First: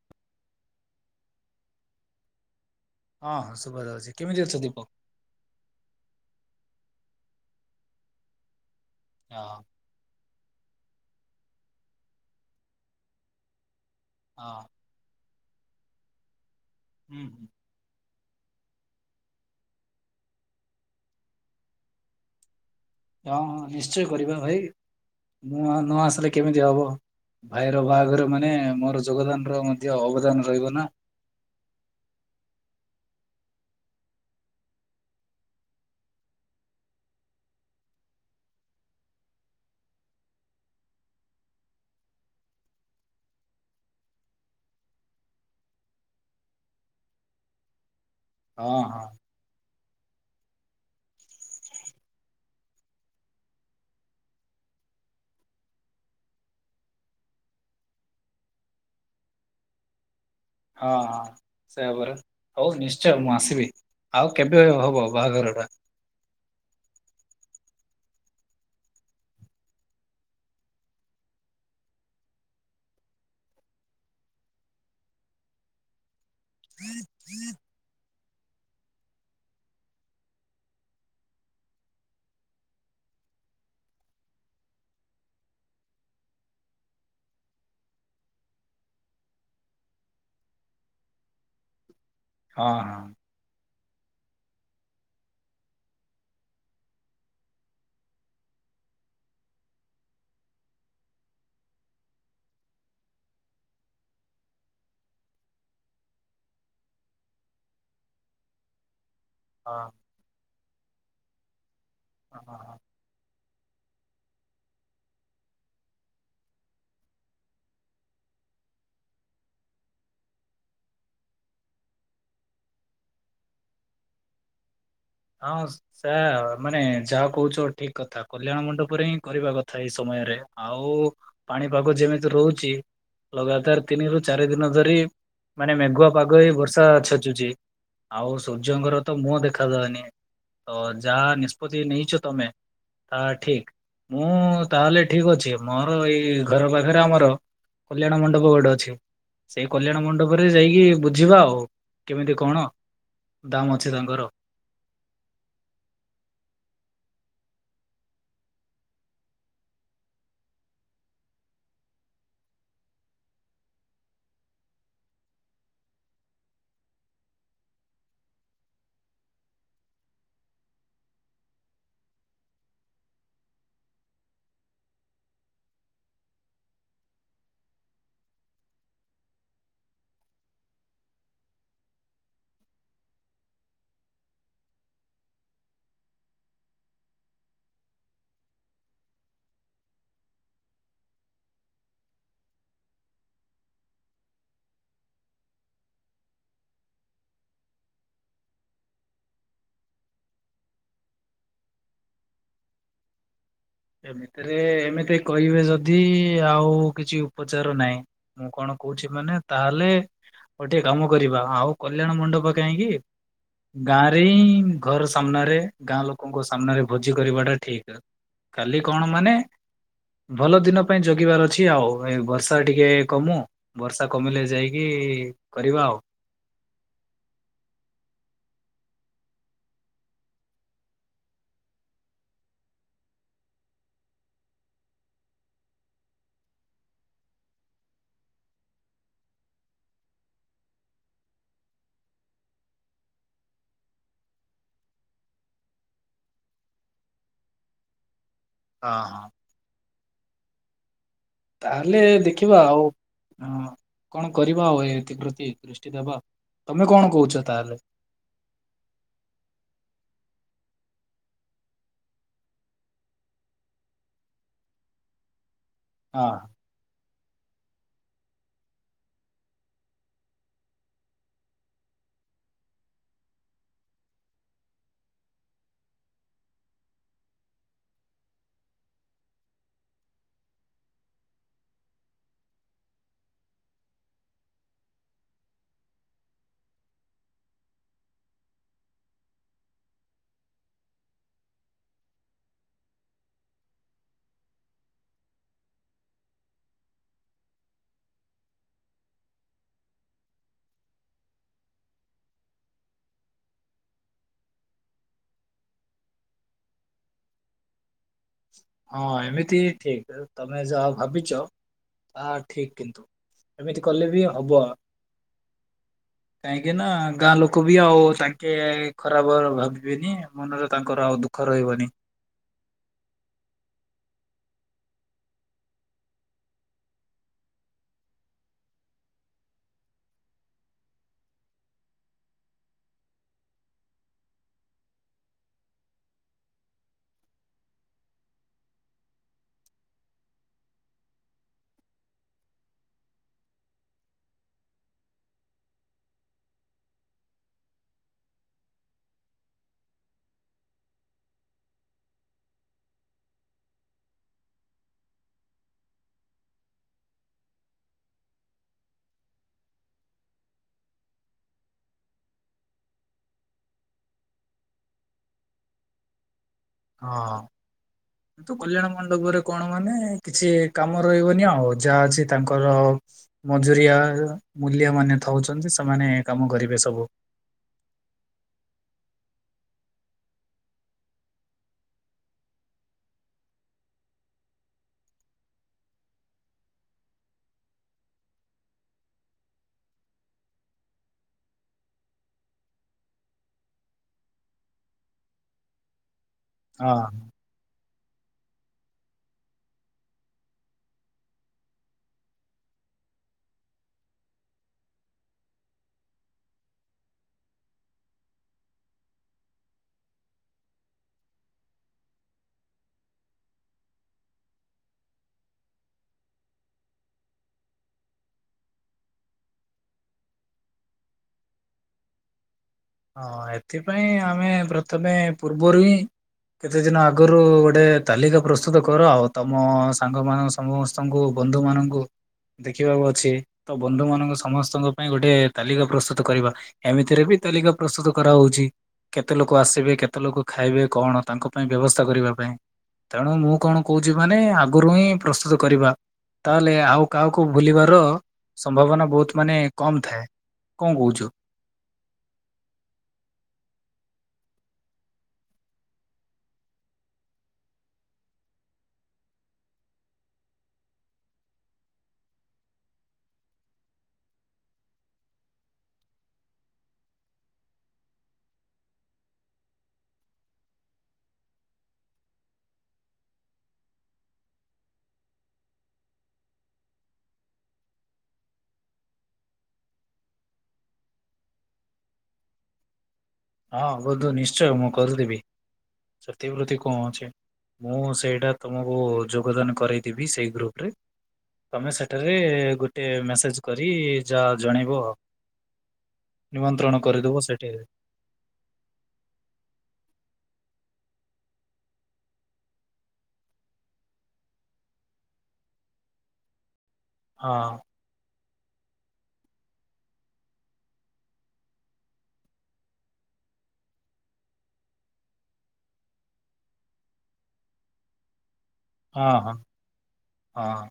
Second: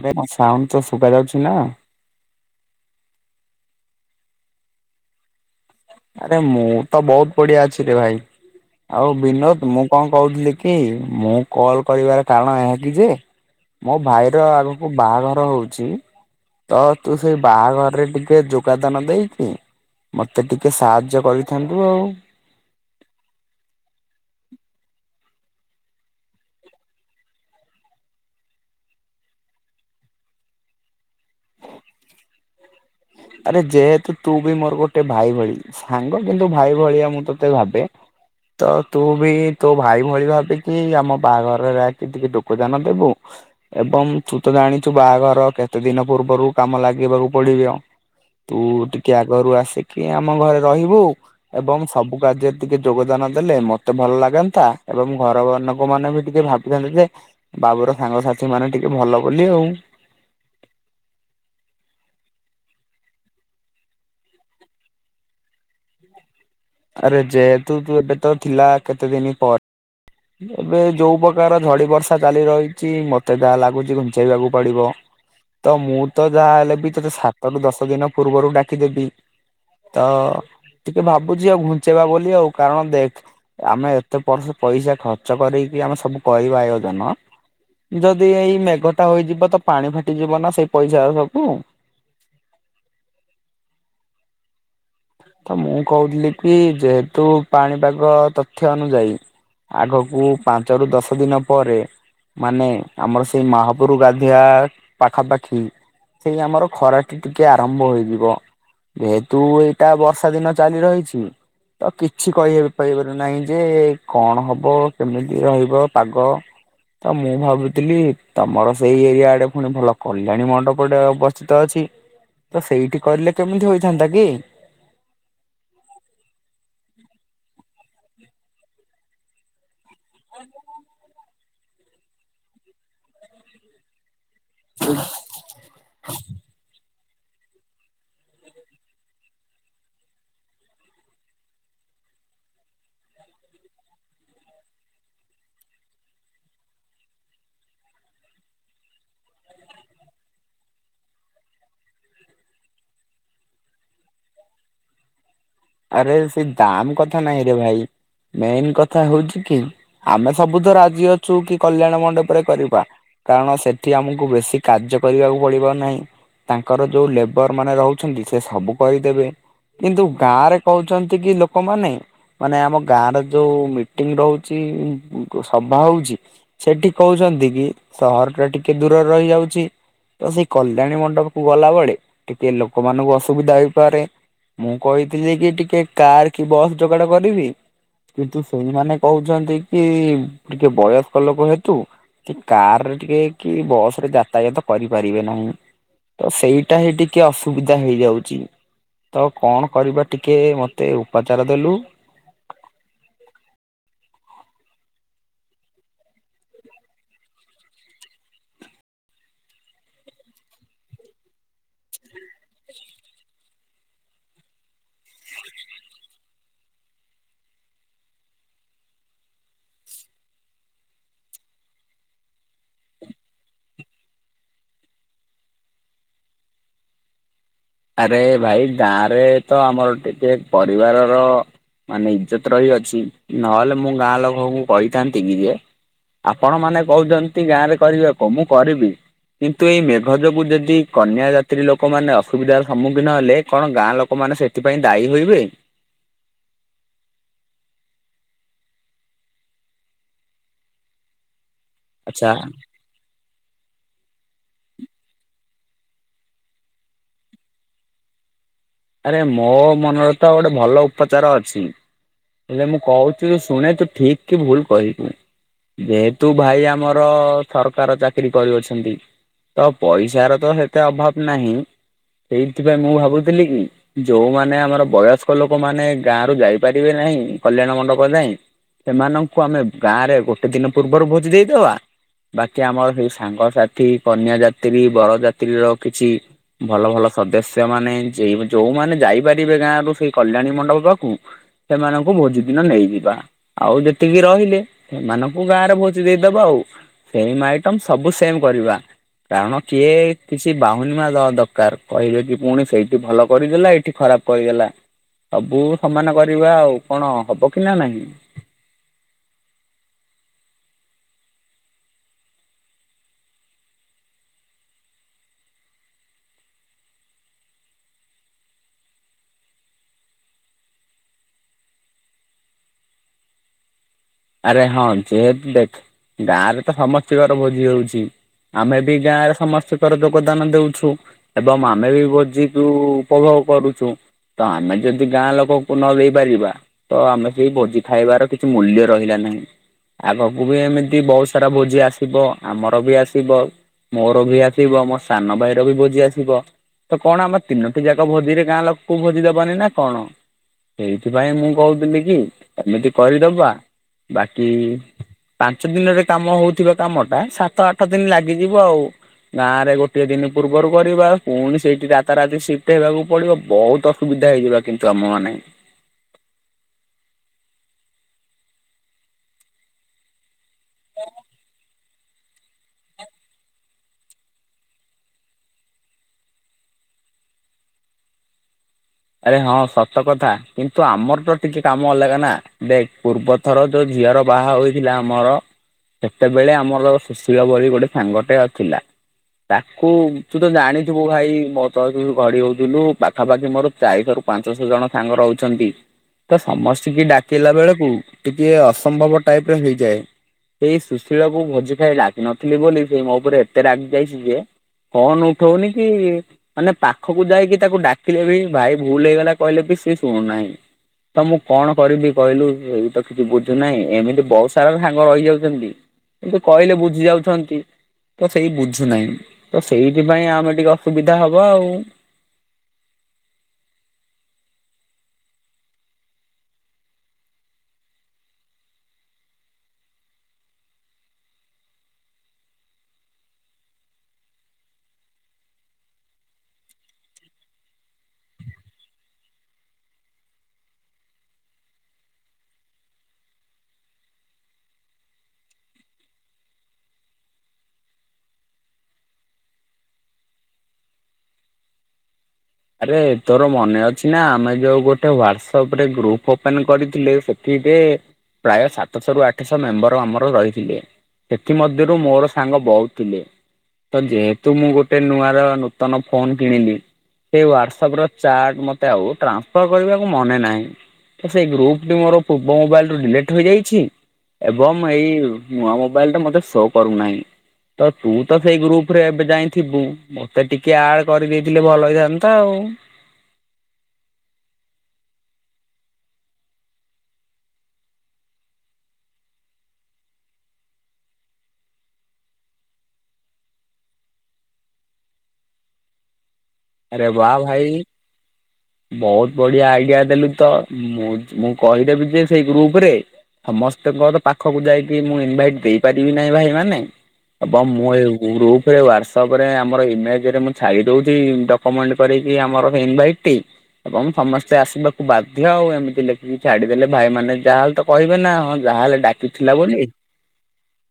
ଆରେ ମୋ ସାଉଣ୍ଡ ତତେ ଶୁବା ଯାଉଛି ନା? ହଁ ହଁ ଶୁଭଯାଉଛି। କେମିତି ଅଛ ଦୀପକ? ଆରେ ମୁଁ ତ ବହୁତ ବଡି଼ଆ ଅଛି ରେ ଭାଇ। ଆଉ ହଁ ବିନୋଦ ମୁଁ କଁ କହୁଥିଲି କି ମୁଁ କଲ୍ କରିବାର କାରଣ ଏହାକି ଯେ ମୋ ଭାଇର ହଁ ଆଉ ବାହାଘର ହଉଚି ତ ତୁ ହୁଁ ସେ ହୁଁ। ବାହାଘରରେ ଟିକେ ଯୋ ପାଦାନ ଦେଇକି ମତେ ଟିକେ ସାହାଯ୍ୟ କରିଥାନ୍ତୁ ଆଉ। ହଁ ହଁ ନିଶ୍ଚୟ କରିବା ଭାଇ। ମୁଁ ଆ ନ ଆସିଲେ କେମିତି ହବ। ଭାଇର ବାହାଘର ମାନେ ମୋର ଯୋଗଦାନର ମଧ୍ୟ ଅବଦାନ ରହିବ ନା। ଆରେ ଯେହେତୁ ତୁ ବି ମୋର ଗୋଟେ ଭାଇ ଭଳି ସାଙ୍ଗ କିନ୍ତୁ ଭାଇ ଭଳିଆ ମୁଁ ତତେ ଭାବେ। ତ ତୁ ବି ତୋ ଭାଇ ଭଳି ଭାବିକି ଆମ ବାହାଘରରେ ଆଇକି ଟିକେ ଟୋକଦାନ ଦେବୁ। ଏବଂ ତୁ ତ ଜାଣିଛୁ ବାହାଘର କେତେ ଦିନ ପୂର୍ବରୁ କାମ ଲାଗିବାକୁ ପଡି଼ବ। ତୁ ହଁ ହଁ। ଟିକେ ଆଗରୁ ଆସିକି ଆମ ଘରେ ରହିବୁ। ଏବଂ ସବୁ କାର୍ଯ୍ୟରେ ଟିକେ ଯୋଗଦାନ ଦେଲେ ମତେ ଭଲ ଲାଗନ୍ତା ଏବଂ ଘରନୋକମାନେ ବି ଟିକେ ଭା ଇଦାଲୁ ଯେ ବାବୁର ସାଙ୍ଗସାଥିମାନେ ଟିକେ ଭଲ ବୋଲି ଆଉ। ହଁ। ସେଇଆ ପରା ହଉ ନିଶ୍ଚୟ ମୁଁ ଆସିବି। ଆଉ କେବେ ହବ ବାହାଘରଟା? ଆରେ ଯେହେତୁ ତୁ ଏବେ ତ ଥିଲା କେତେ ଦିନି ପ ଏବେ ଯୋଉ ପକାର ଝଡ଼ି ବର୍ଷା ଚାଲି ରହିଛି ମତେ ଯାହା ଲାଗୁଚି ଘୁଞ୍ଚେଇବାକୁ ପଡ଼ିବ। ତ ମୁଁ ତ ଯାହା ହେଲେ ବି ତତେ ସାତରୁୁ ଦଶ ଦିନ ପୂର୍ବରୁ ଡାକିଦେବି। ତ ଟିକେ ଭାବୁଚି ଆଉ ଘୁଞ୍ଚେଇବା ବୋଲି ଆଉ କାରଣ ଦେଖ୍ ଆମେ ଏତେ ବର୍ଷ ପଇସା ଖର୍ଚ୍ଚ କରିକି ଆମେ ସବୁ କରିବା ଆୟୋଜନ। ଯଦି ଏଇ ମେଘଟା ହୋଇଯିବ ତ ପାଣି ଫାଟିଯିବ ନା ସେଇ ପଇସା ଆଉ ସବୁ। ହଁ ହଁ। ଅ ମୁଁ କହୁଥିଲି କି ଯେହେତୁ ପାଣିପାଗ ତଥ୍ୟ ଅନୁଯାୟୀ ଆଗକୁ ପାଞ୍ଚରୁ ଦଶ ଦିନ ପରେ ମାନେ ଆମର ସେଇ ମହାପୁରୁ ଗାଧିଆ ପାଖାପାଖି ସେଇ ଆମର ଖରାଟି ଟିକେ ଆରମ୍ଭ ହୋଇଯିବ ଯେହେତୁ ହଁ। ଟା ବର୍ଷା ଦିନ ଚାଲି ରହିଛି ତ କିଛି ହଁ କହି ଏବେ ହଁ। ପାରିବ ନାହିଁ ଯେ କଣ ହବ କେମିତି ରହିବ ପାଗ। ତ ମୁଁ ଭାବୁଥିଲି ତମର ସେଇ ଏରିଆ ଆଡ଼େ ପୁଣି ଭଲ କଲ୍ୟାଣୀ ମଣ୍ଡପଟେ ଅବସ୍ଥିତ ଅଛି। ତ ସେଇଠି କରିଲେ କେମିତି ହୋଇଥାନ୍ତା କି? ହଁ ସେୟା ମାନେ ଯାହା କହୁଛ ଠିକ୍ କଥା କଲ୍ୟାଣ ମଣ୍ଡପରେ ହିଁ କରିବା କ ଥାଏ ସମୟରେ ଆଉ ପାଣିପାଗ ଯେମିତି ରହୁଚି ଲଗାତାର ତିନିରୁ ଚାରି ଦିନ ଧରି ମାନେ ମେଘୁଆ ପାଗ ହେଇ ବର୍ଷା ଛେଚୁଚି ଆଉ ସୂର୍ଯ୍ୟଙ୍କର ତ ମୁହଁ ଦେଖାଦଉନି। ଓ ଯାହା ନିଷ୍ପତି ନେଇଛ ତମେ ତା ଠିକ୍। ମୁଁ ତାହେଲେ ଠିକ୍ ଅଛି ମୋର ଏଇ ଘର ପାଖରେ ଆମର କଲ୍ୟାଣ ମଣ୍ଡପ ଗୋଟେ ଅଛି। ସେଇ କଲ୍ୟାଣ ମଣ୍ଡପରେ ଯାଇକି ବୁଝିବା ଆଉ କେମିତି କଣ ଦାମ୍ ଅଛି ତାଙ୍କର। ଆରେ ସେଇ ଦାମ୍ କଥା ନାହିଁରେ ଭାଇ। ମେନ୍ କଥା ହଉଛି କି ଆମେ ସବୁ ତ ରାଜି ଅଛୁ କି କଲ୍ୟାଣ ମଣ୍ଡପରେ କରିବା। କାରଣ ସେଠି ଆମୁକୁ ବେଶି କାର୍ଯ୍ୟ କରିବାକୁ ପଡ଼ିବ ନାହିଁ। ତାଙ୍କର ଯୋଉ ଲେବର ମାନେ ରହୁଛନ୍ତି ସେ ସବୁ କରିଦେବେ। କିନ୍ତୁ ଗାଁରେ କହୁଛନ୍ତି କି ଲୋକମାନେ ମାନେ ଆମ ଗାଁ ର ଯୋଉ ମିଟିଂ ରହୁଛି ସଭା ହଉଛି ସେଠି କହୁଛନ୍ତି କି ସହର ଟା ଟିକେ ଦୂରରେ ରହିଯାଉଛି। ତ ସେଇ କଲ୍ୟାଣୀ ମଣ୍ଡପ କୁ ଗଲା ବଳେ ଟିକେ ଲୋକମାନଙ୍କୁ ଅସୁବିଧା ହେଇପାରେ। ମୁଁ କହିଥିଲି କି ଟିକେ କାର କି ବସ୍ ଯୋଗାଡ କରିବି। କିନ୍ତୁ ସେଇମାନେ କହୁଛନ୍ତି କି ଟିକେ ବୟସ୍କ ଲୋକ ହେତୁ କାରରେ ଟିକେ କି ବୟସରେ ଜାତ ୟତ କରିପାରିବେ ନାଇଁ ତ ସେଇଟା ହିଁ ଟିକେ ଅସୁବିଧା ହେଇଯାଉଛି ତ କଣ କରିବା ଟିକେ ଟିକେ ମୋତେ ଉପଚାର ଦେଲୁ। ଏମିତିରେ ଏମିତି କହିବେ ଯଦି ଆଉ କିଛି ଉପଚାର ନାହିଁ। ମୁଁ କଣ କହୁଛି ମାନେ ତାହେଲେ ଗୋଟେ କାମ କରିବା ଆଉ କଲ୍ୟାଣ ମଣ୍ଡପ କାହିଁକି? ଗାଁରେ ହିଁ ଘର ସାମ୍ନାରେ ଗାଁ ଲୋକଙ୍କ ସାମ୍ନାରେ ଭୋଜି କରିବାଟା ଠିକ? ଖାଲି କଣ ମାନେ? ଭଲ ଦିନ ପାଇଁ ଜଗିବାର ଅଛି ଆଉ ଏ ବର୍ଷା ଟିକେ କମୁ। ବର୍ଷା କମିଲେ ଯାଇକି କରିବା ଆଉ। ଆରେ ଭାଇ ଗାଁରେ ତ ଆମର ଟିକେ ପରିବାରର। ମାନେ ଇଜ୍ଜତ ରହିଅଛି ନହେଲେ ମୁଁ ଗାଁ ଲୋକଙ୍କୁ କହିଥାନ୍ତି କି ଯେ? ଆପଣ ମାନେ କହୁଛନ୍ତି ଗାଁ ରେ କରିବାକୁ ମୁଁ କରିବି। କିନ୍ତୁ ଏଇ ମେଘ ଯୋଗୁ ଯଦି କନ୍ୟା ଯାତ୍ରୀ ଲୋକମାନେ ଅ ଅସୁବିଧାର ସମ୍ମୁଖୀନ ହେଲେ କଣ ଗାଁ ଲୋକମାନେ ସେଥିପାଇଁ ଦାୟୀ ହୋଇବେ? ହଁ ହଁ। ତାହେଲେ ଆଚ୍ଛା ଦେଖିବ ଆଉ ହଁ କଣ କରିବା ଆଉ ଏ ଏତିକତି ଦୃଷ୍ଟି ଦେବା ତମେ କଣ କହୁଛ ତାହେଲେ। ଆରେ ମୋ ମନରେ ତ ଗୋଟେ ଭଲ ଉପଚାର ଅଛି। ହେଲେ ମୁଁ କହୁଛିୁ ଶୁଣେ ତୁ ଠିକ କି ଭୁଲ କହିବୁ ହଁ। ଯେହେତୁ ଭାଇ ଆମର ସରକାର ଚାକିରି କରିଅଛନ୍ତି। ତ ପଇସାର ତ ସେତେ ଅଭାବ ନାହିଁ ସେଇଥିପାଇଁ ମୁଁ ଭାବୁଥିଲି କି? ଯୋଉମାନେ ଆମର ବୟସ୍କ ଲୋକମାନେ ଗାଁ ରୁ ଯାଇପାରିବେ ନାହିଁ କଲ୍ୟାଣ ମଣ୍ଡପ ଯାଏ। ସେମାନଙ୍କୁ ଆମେ ଗାଁ ରେ ଗୋଟେ ଦିନ ପୂର୍ବରୁ ଭୋଜି ଦେଇଦବା। ବାକି ଆମର ସେଇ ସାଙ୍ଗସାଥି କନ୍ୟା ଯାତ୍ରୀ ବରଯାତ୍ରୀର କିଛି ଭଲ ଭଲ ସଦସ୍ୟ ମାନେ ଯେ ଯୋଉମାନେ ଯାଇପାରିବେ ଗାଁ ରୁ ସେଇ କଲ୍ୟାଣୀ ମଣ୍ଡପ ପାକୁ ସେମାନଙ୍କୁ ଭୋଜି ଦିନ ନେଇଯିବା। ଆଉ ଯେତିକି ରହିଲେ ସେମାନଙ୍କୁ ଗାଁରେ ଭୋଜି ଦେଇଦବ ଆଉ। ସେମ୍ ଆଇଟମ୍ ସବୁ ସେମ୍ କରିବା। କାରଣ କିଏ କିଛି ବାହୁନିବା ନ ଦରକାର କହିଲେ କି ପୁଣି ସେଇଠି ଭଲ କରିଦେଲା ଏଇଠି ଖରାପ କରିଦେଲା ସବୁ ସମାନ କରିବା ଆଉ କଣ ହବ କି ନା ନାହିଁ? ହଁ ଏମିତି ଠିକ ତମେ ଯାହା ଭାବିଛ ତାହା ଠିକ କିନ୍ତୁ। ଏମିତି କଲେ ବି ହବ? କାହିଁକି ନା ଗାଁ ଲୋକ ବି ଆଉ ତାଙ୍କେ ଖରାପ ଭାବିବେନି ମନରେ ତାଙ୍କର ଆଉ ଦୁଃଖ। ଦୁଃଖ ରହିବନି। ଆରେ ହଁ ଯେହେତୁ ଦେଖ ଗାଁ ରେ ତ ସମସ୍ତଙ୍କର ଭୋଜି ହଉଛି। ଆମେ ବି ଗାଁ ରେ ସମସ୍ତଙ୍କର ଯୋଗଦାନ ଦଉଛୁ। ଏବଂ ଆମେ ବି ଭୋଜିକୁ ଉପଭୋଗ କରୁଛୁ। ତ ଆମେ ଯଦି ଗାଁ ଲୋକଙ୍କୁ ନ ଦେଇେଇ ପାରିବା ତ ଆମେ ସେଇ ଭୋଜି ଖାଇବାର କିଛି ମୂଲ୍ୟ। ରହିଲା ନାହିଁ ଆଗକୁ ବି ଏମିତି ବହୁତ ସାରା ଭୋଜି ଆସୁଥୁବ ଆମର ବି ଆସୁଥାଉ। ମୋର ବି ଆସିବ ମୋ ସାନ ଭାଇର ବି ଭୋଜି ଆସିବ। ତ କଣ ଆମ ତିନୋଟି ଯାକ ଭୋଜିରେ ଗାଁ ଲୋକକୁ ଭୋଜି ଦବାନେହିଁ ନା କଣ? ସେଇଥିପାଇଁ ମୁଁ କହୁଥିଲି କି ଏମିତି କରିଦବା। ବାକି। ପାଞ୍ଚ ଦିନରେ କାମ ହଉଥିବା କାମ ଟା ସାତ ଆଠ ଦିନି ଲାଗିଯିବ ଆଉ। ଗାଁ ରେ ଗୋଟିଏ ଦିନି ପୂର୍ବରୁ କରିବା ପୁଣି ସେଇଠି ରାତାରାତି ସିଫ୍ଟୀ ହେବାକୁ ପଡିବ ବହୁତ ଅ। ସୁବିଧା ହେଇଯିବା କିନ୍ତୁ ଆମ ମାନେ। ହଁ କିନ୍ତୁ କଲ୍ୟାଣ ମଣ୍ଡପରେ କଣ ମାନେ କିଛି କାମ ରହିବନି ଆଉ। ଯାହା ଅଛି ତାଙ୍କର। ମଜୁରିଆ ମୂଲିଆ ମାନେ ଥାଉଛନ୍ତି ସେମାନେ କାମ କରିବେ ସବୁ। ଆରେ ହଁ ସତ କଥା କିନ୍ତୁ ଆମର ତ ଟିକେ କାମ ଅଲଗା ନା ଦେ ପୂର୍ବରୁ। ଥର ଯୋଉ ଝିଅର ବାହା ହୋଇଥିଲା ଆମର। ସେତେବେଳେ ଆମର ସୁଶୀଳ ବୋଲି ଗୋଟେ ସାଙ୍ଗଟେ ଅଥିଲା। ତାକୁ ତୁ ତ ଜାଣିଥିବୁ ଭାଇ ମୋ ତ ଯୁ ଘଡି ହଉଥୁଲୁ ପାଖାପାଖି ମୋର। ଚାରିଶହ ରୁ ପାଞ୍ଚଶହ ଜଣ ସାଙ୍ଗ ରହୁଛନ୍ତି ତ ହଁ ସମସ୍ତି କି ଡାକି। ହେଲା ବେଳକୁ ଟିକେ ଅସମ୍ଭବ ଟାଇପିରେ ହେଇଯାଏ। ଏଇ ସୁଶୀଳ କୁ ଭୋଜି ଖାଇ ଡକନଥିଲି ବୋଲି ସେ ମୋ ଉପରେ ଏତେ ରାଗି ଯାଇଛି ଯେ। ଫୋନ୍ ଉଠଉନି କି, ମାନେ ପାଖକୁ ଯାଇକି ତାକୁ ଡାକିଲେ ବି ଭାଇ ଭୁଲ ହେଇଗଲା କହିଲେ ବି ସିଏ ଶୁଣୁନାହିଁ। ତ ମୁଁ କଣ କରିବି କହିଲୁ, ଏଇ ତ କିଛି ବୁଝୁନାହିଁ ଏମିତି ବହୁତ ସାରା ସାଙ୍ଗ ରହିଯାଉଚନ୍ତି। କିନ୍ତୁ କହିଲେ ବୁଝି ଯାଉଛନ୍ତି। ତ ସେଇ ବୁଝୁନାହିଁ, ତ ସେଇଥିପାଇଁ ଆମେ ଟିକେ ଅସୁବିଧା ହବ ଆଉ। ହଁ ଏଥିପାଇଁ ଆମେ ପ୍ରଥମେ ପୂର୍ବରୁ ହିଁ କେତେ ଦିନ ଆଗରୁ ଗୋଟେ ତାଲିକା ପ୍ରସ୍ତୁତ କର ଆଉ ତମ ସାଙ୍ଗ ମାନଙ୍କ ସ ସମସ୍ତଙ୍କୁ ବନ୍ଧୁ ମାନଙ୍କୁ। ଦେଖିବାକୁ ଅଛି, ତ ବନ୍ଧୁ ମାନଙ୍କ ସମସ୍ତଙ୍କ ପାଇଁ ଗୋଟେ ତାଲିକା ପ୍ରସ୍ତୁତ କରିବା। ଏମିତିରେ ବି ତାଲିକା ପ୍ରସ୍ତୁତ କରାହଉଛି। କେତେ ଲୋକ ଆସିବେ, କେତେ ଲୋକ ଖାଇବେ କଣ ତାଙ୍କ ପାଇଁ ବ୍ୟବସ୍ଥା କରିବା ପାଇଁ। ତେଣୁ ମୁଁ କଣ କହୁଛି କହନି ଆଗରୁ ହିଁ ପ୍ରସ୍ତୁତ କରିବା। ତାହେଲେ ଆଉ କାହାକୁ ଭୁଲିବାର ସମ୍ଭାବନା ବହୁତ ମାନେ କମ ଥାଏ। କଣ କହୁଚୁ? ଆରେ ତୋର ମନେ ଅଛି ନା, ଆମେ ଯୋଉ ଗୋଟେ ୱରସପ୍ ରେ ଗ୍ରୁପ ଓପନ କରିଥିଲେ। ସେ ସେଥିରେ, ପ୍ରାୟ ସାତଶହ ରୁ ଆଠଶହ ମେମ୍ବର ଆମର ରହିଥିଲେ। ସେଥି ମଧ୍ୟରୁ ମୋର ସାଙ୍ଗ ବହୁତୁ ଥିଲେ। ତ ଯେହେତୁ ମୁଁ ଗୋଟେ ନୂଆ ରା ନୂତନ ଫୋନ୍ କିଣିଲି। ସେଇ ୱରସପ୍ ରେ ଚାଟ୍ ମତେ ଆଉ ଟ୍ରାନ୍ସଫର୍ କରିବାକୁ ମନେ ନାହିଁ। ତ ସେଇ ଗ୍ରୁପ ଟି ମୋର ପୂର୍ବ ମୋବାଇଲୁରୁ ଡିଲିଟ୍ ହେଇଯାଇଛି। ଆଜ୍ଞା ମୁଁ ଏଇ ନୂଆ ମୋବାଇଲ୍ ଟା ମତେ ଶୋ କରୁନାହିଁ। ତ ତୁ ତ ସେଇ ଗ୍ରୁପ ରେ ଏବେ ଯାଇଥିବୁ, ମତେ ଟିକେ ଆଡ୍ କରିଦେଇଥିଲେ ଭଲ ହେଇଥା ତଅ ଉଁ। ହଁ ଯିବୁ ନିଶ୍ଚୟ ମୁଁ କରିଦେବି ସେତି ପ୍ରତ୍ତି କଣ ଅଛି। ମୁଁ ସେଇଟା ତୁମକୁ ଯୋଗଦାନ କରେଇଦବି ସେଇ ଗ୍ରୁପ ରେ। ତମେ ସେଠାରେ ଗୋଟେ ମେସେଜେ୍ କରି ଯାହା ଜଣେଇବ। ନିମନ୍ତ୍ରଣ ଆରେ ବା କରିଦେବ ଭାଇ ସେଠି। ବହୁତ ବଢିଆ ଆଇଡିଆ ଦେଲୁ ତ, ମୁଁ ମୁଁ କହିଦେବି ଯେ ସେଇ ଗ୍ରୁପ ରେ। ସମସ୍ତେଙ୍କର ପାଖକୁ ଯାଇକି ମୁଁ ଇନଭାଇଟ ଦେଇପାରିବି ନାହିଁ ଭାଇମାନେ। ହଁ ଏବଂ ମୁଁ ଏ ଗ୍ରୁପରେ ହ୍ଵାରସପ ରେ ଆମର ଇମେଜ ରେ ମୁଁ ଛାଡି ଦଉଛି ଡ କମେଣ୍ଟ କରିକି ଆମର ଇନଭାଇଟ ଟି। ଏବଂ ସମସ୍ତେ ଆସିବାକୁ ବାଧ୍ୟ ଆଉ, ଏମିତି ଲେଖିକି ଛାଡିଦେଲେ ଭାଇ ମାନେ ଯାହାହେଲେ ତ କହିବେ ନା ହଁ ଯାହାଲେ। ହଁ ହଁ ଡାକିଥିଲା ବୋଲି। ହଁ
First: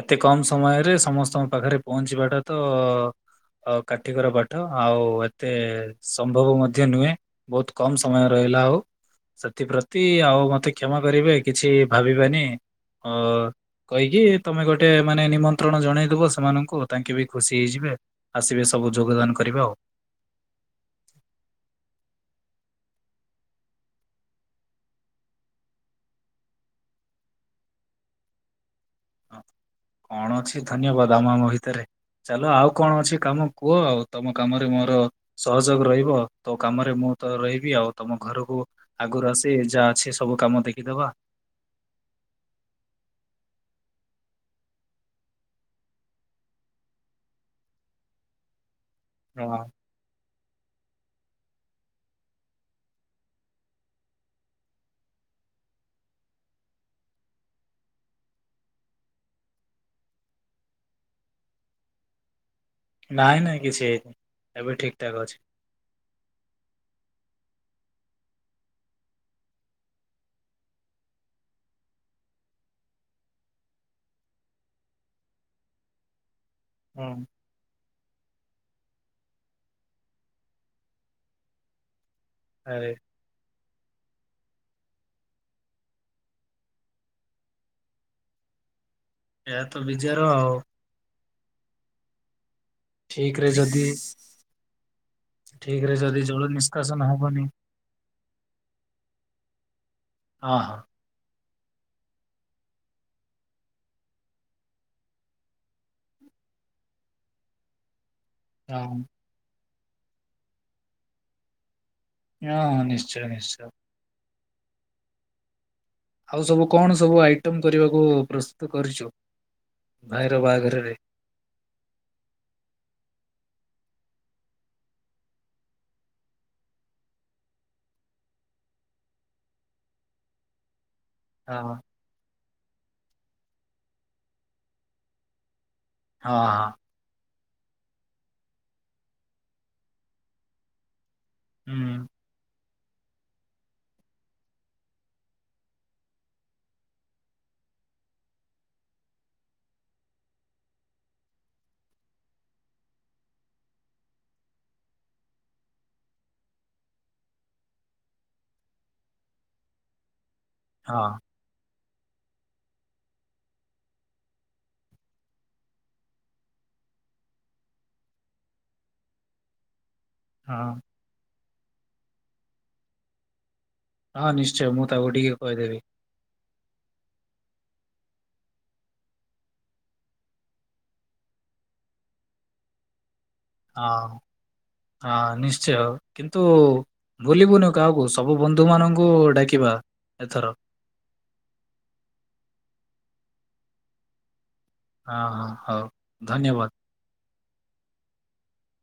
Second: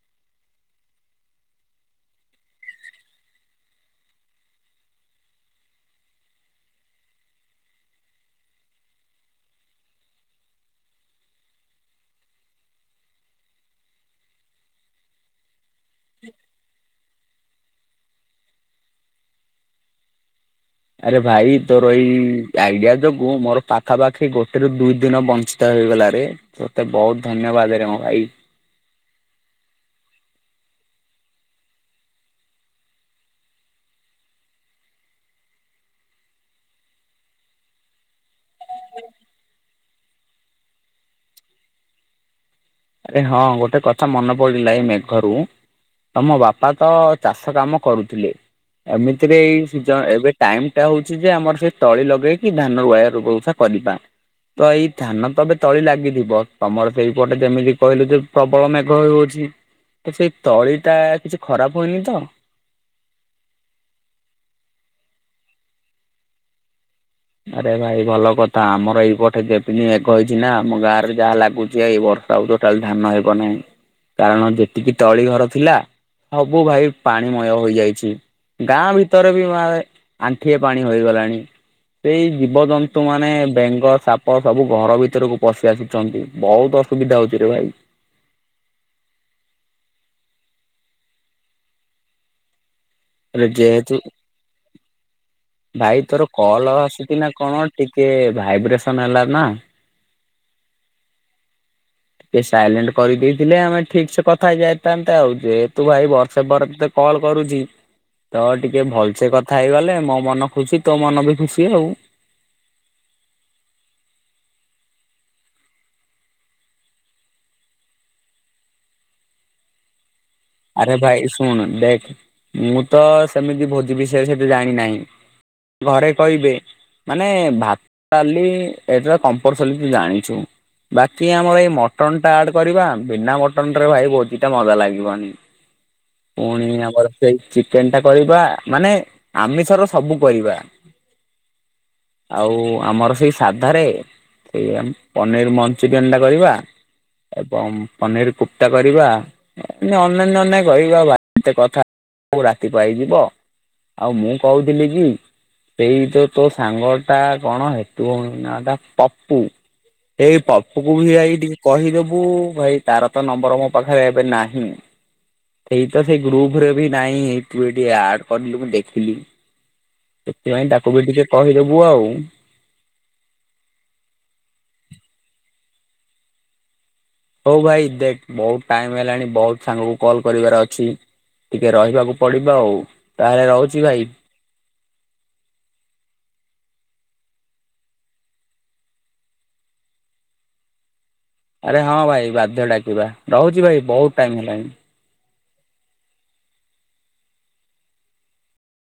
ଏତେ କମ୍ ସମୟରେ ସମସ୍ତଙ୍କ ପାଖରେ ପହଞ୍ଚିବାଟା ତ। ଅ କାଠିକର ପାଠ ଆଉ ଏତେ ସମ୍ଭବ ମଧ୍ୟ ନୁହେଁ। ବହୁତ୍ କମ ସମୟ ରହିଲା ଆଉ। ସେଥିପ୍ରତି, ଆଉ ମତେ କ୍ଷମା କରିବେ କିଛି ଭାବିବେନି ଅ। କହିକି ତମେ ଗୋଟେ ମାନେ ନିମନ୍ତ୍ରଣ ଜଣେଇଦବ ସେମାନଙ୍କୁ ତାଙ୍କେ ବି ଖୁସି ହେଇଯିବେ। ଆସିବେ ସବୁ ଯୋଗଦାନ କରିବେ ଆଉ। ଆରେ ଭାଇ ତୋର ଏଇ ଆଇଡିଆ ଯୋଗୁ ମୋର ପାଖାପାଖି ଗୋଟେରୁୁ ଦୁଇ ଦିନ ବଞ୍ଚ ଞ୍ଚିତ ହେଇଗଲା ରେ, ତତେ ବହୁତ ଧନ୍ୟବାଦରେ ମୋ ଭାଇ। ହଁ କଣ ଅଛି ଧନ୍ୟବାଦ ଆମ ଆମ ଭିତରେ। ଚାଲ ଆଉ କଣ ଅଛି କାମ କୁହ ଆଉ ତମ କାମରେ ମୋର। ସହଯୋଗ ରହିବ, ତୋ କାମରେ ମୁଁ ତ ରହିବି ଆଉ ତମ ଘରକୁ। ଆଗରୁ ଆସି ଯାହା ଅଛି ସବୁ କାମ ଦେଖିଦବା। ଆରେ ହଁ ଗୋଟେ କଥା ମନେ ପଡିଲା ଏଇ ମେଘରୁ। ତମ ବାପା ତ ଚାଷ କାମ କରୁଥିଲେ ଏମିତିରେ ଏଇ ହଁ ସି ତ ଏବେ ଟାଇମ ଟା ହଉଛି ଯେ ଆମର ସେ ତଳି ଲଗେଇକି ଧାନ ରୁଆ ରୁଗ ଉଛା କରିବା। ତ ଏଇ ଧାନ ତ ଏବେ ତଳି ଲାଗିଥିବ, ତମର ସେଇପଟେ ଯେମିତି କହିଲୁ ଯେ ପ୍ରବଳ ମେଘ ହେଉଅଛି। ତ ସେଇ ତଳି ଟା କିଛି ଖରାପ ହୁଏନି ତ। ନାଇଁ ନାଇଁ କିଛି ହେଇନି ଏବେ ଠିକ ଠାକ୍ ଅଛି। ଆରେ ଭାଇ ଭଲ କଥା ଆମର ଏଇପଟେ ଯେତିକି ମେଘ ହେଇଛି ନା ଆମ ଗାଁ ରେ ଯାହା ଲାଗୁଛି ଏଇ ବର୍ ଆଉ ଟୋଟାଲି ଧାନ ହେବ ନାହିଁ କାରଣ ଯେତିକି ତଳି ଘର ଥିଲା। ସବୁ ଭାଇ ହୁଁ ପାଣି ମ ଧ୍ୟ ହୋଇଯାଇଛି ଗାଁ ଭିତରେ ବି ମା ଆଣ୍ଠିଏ ପାଣି ହୋଇଗଲାଣି। ସେଇ ଜୀବ ଆରେ ଜନ୍ତୁ ମାନେ ବେଙ୍ଗ ସାପ। ସବୁ ଘର ଭିତରକୁ ପଶି ଆସିଛନ୍ତି ବହୁତ ଅସୁବିଧା ହଉଛି ରେ ଭାଇ। ଏଇଆ ତ ବିଜାର ଆଉ। ଠିକ୍ ରେ ଯଦି ଠିକ୍ ଭାଇ ରେ ତୋର ଯଦି ଜଳ କଲ ନିଷ୍କାସନ ଆସୁଛି ନା ହବନି। କଣ ଟିକେ ଭାଇବ୍ରେସନ ହେଲା ନା। ହ ହଁ। ଟିକେ ସାଇଲେଣ୍ଟ କରି ଦେଇଥିଲେ ଆମେ ଠିକ ସେ କଥା ହେଇ ଯାଇଥାନ୍ତେ ଆଉ ଯେହେତୁ ଭାଇ ବର୍ଷେ ପରେ ତତେ କଲ୍ କରୁଛି। ତ ଟିକେ ହଁ ଭଲସେ କଥା ହେଇଗଲେ ମୋ ମନ ଖୁସି ତୋ ମନ ବି ଖୁସି ଆଉ। ହଁ ହଁ ନିଶ୍ଚୟ ନିଶ୍ଚୟ। ଆଉ ସବୁ କଣ ସବୁ ଆଇଟମ କରିବାକୁ ପ୍ରସ୍ତୁତ କରିଛୁ। ଭାଇର ବାହାଘର। ଆରେ ଭାଇ ଶୁଣ ଦେଖ ମୁଁ ତ ସେମିତି ଭୋଜି ବିଷୟରେ ସେତେ ଜାଣିନାହିଁ। ଘରେ କହିବେ। ମାନେ ଭାଲି ଡାଲି ଏଇଟା କମ୍ପରସଲି ତୁ ଜାଣିଛୁ। ବାକି ଆମର ଏଇ ହଁ ମଟନ ଟା ଆଡ କରିବା ବିନା ମଟନ ରେ ଭାଇ ଭୋଜି ଟା ମଜା ଲାଗିବନି। ହଁ ହଁ ପୁଣି ଆମର ସେଇ ଚିକେନ ଟା କରିବା ମାନେ ଆମିଷର ସବୁ କରିବା। ଉଁ। ଆଉ ଆମର ସେଇ ସାଧାରେ ସେଇ ଆମ୍ ପନିର ମନ୍ଞ୍ଚୁରିୟାନ ଟା କରିବା। ଏବଂ ପନିର କୁପ୍ତା କରିବା। [unintelligible] ରାତି ପାହିଯିବ। ଆଉ ମୁଁ କହୁଥିଲି କି ସେଇ ଭିତରେ ତୋ ସାଙ୍ଗ ଟା କଣ [unintelligible] ନାଁ ଟା ପପୁ। ହେଇ ପପୁକୁ ବି ହଁ ଯାଇ ଟିକେ କହିଦବୁ ଭାଇ ତାର ତ ନମ୍ବର ମୋ ପାଖରେ ଏବେ ନାହିଁ। ଏଇ ତ ସେଇ ଗ୍ରୁପ୍ ରେ ବି ନାହିଁ ତୁ ଏଇଠି ଆଡ୍ କରିଲୁ ମୁଁ ଦେଖିଲି। ହଁ ସେଥିପାଇଁ ତାକୁ ବି ଟିକେ କହିଦବୁ ଆଉ। ହଁ ନିଶ୍ଚୟ ମୁଁ ତାକୁ ଟିକେ କହିଦେବି। ହଉ ଭାଇ ଦେଖ୍ ବହୁତ୍ ଟାଇମି ହେଲାଣି ବହୁତ୍ ସାଙ୍ଗକୁ କଲ୍ କରିବାର ଅଛି। ଟିକେ ରହିବାକୁ ପଡିବ ଆଉ। ତାହେଲେ ରହୁ ହଁ। ହଁ ନିଶ୍ଚୟ। କିନ୍ତୁ ଭୁଲିବୁନୁ କାହାକୁ, ସବୁ ବନ୍ଧୁ ମାନଙ୍କୁ ଡାକିବା ଏଥର। ଆରେ ହଁ ଭାଇ ବାଧ୍ୟ ଡାକିବା। ରହୁଚି ଭାଇ ବହୁତ୍ ଟାଇମ୍ ହେଲାଣି। ହଁ ହଁ ହଉ ଧନ୍ୟବାଦ।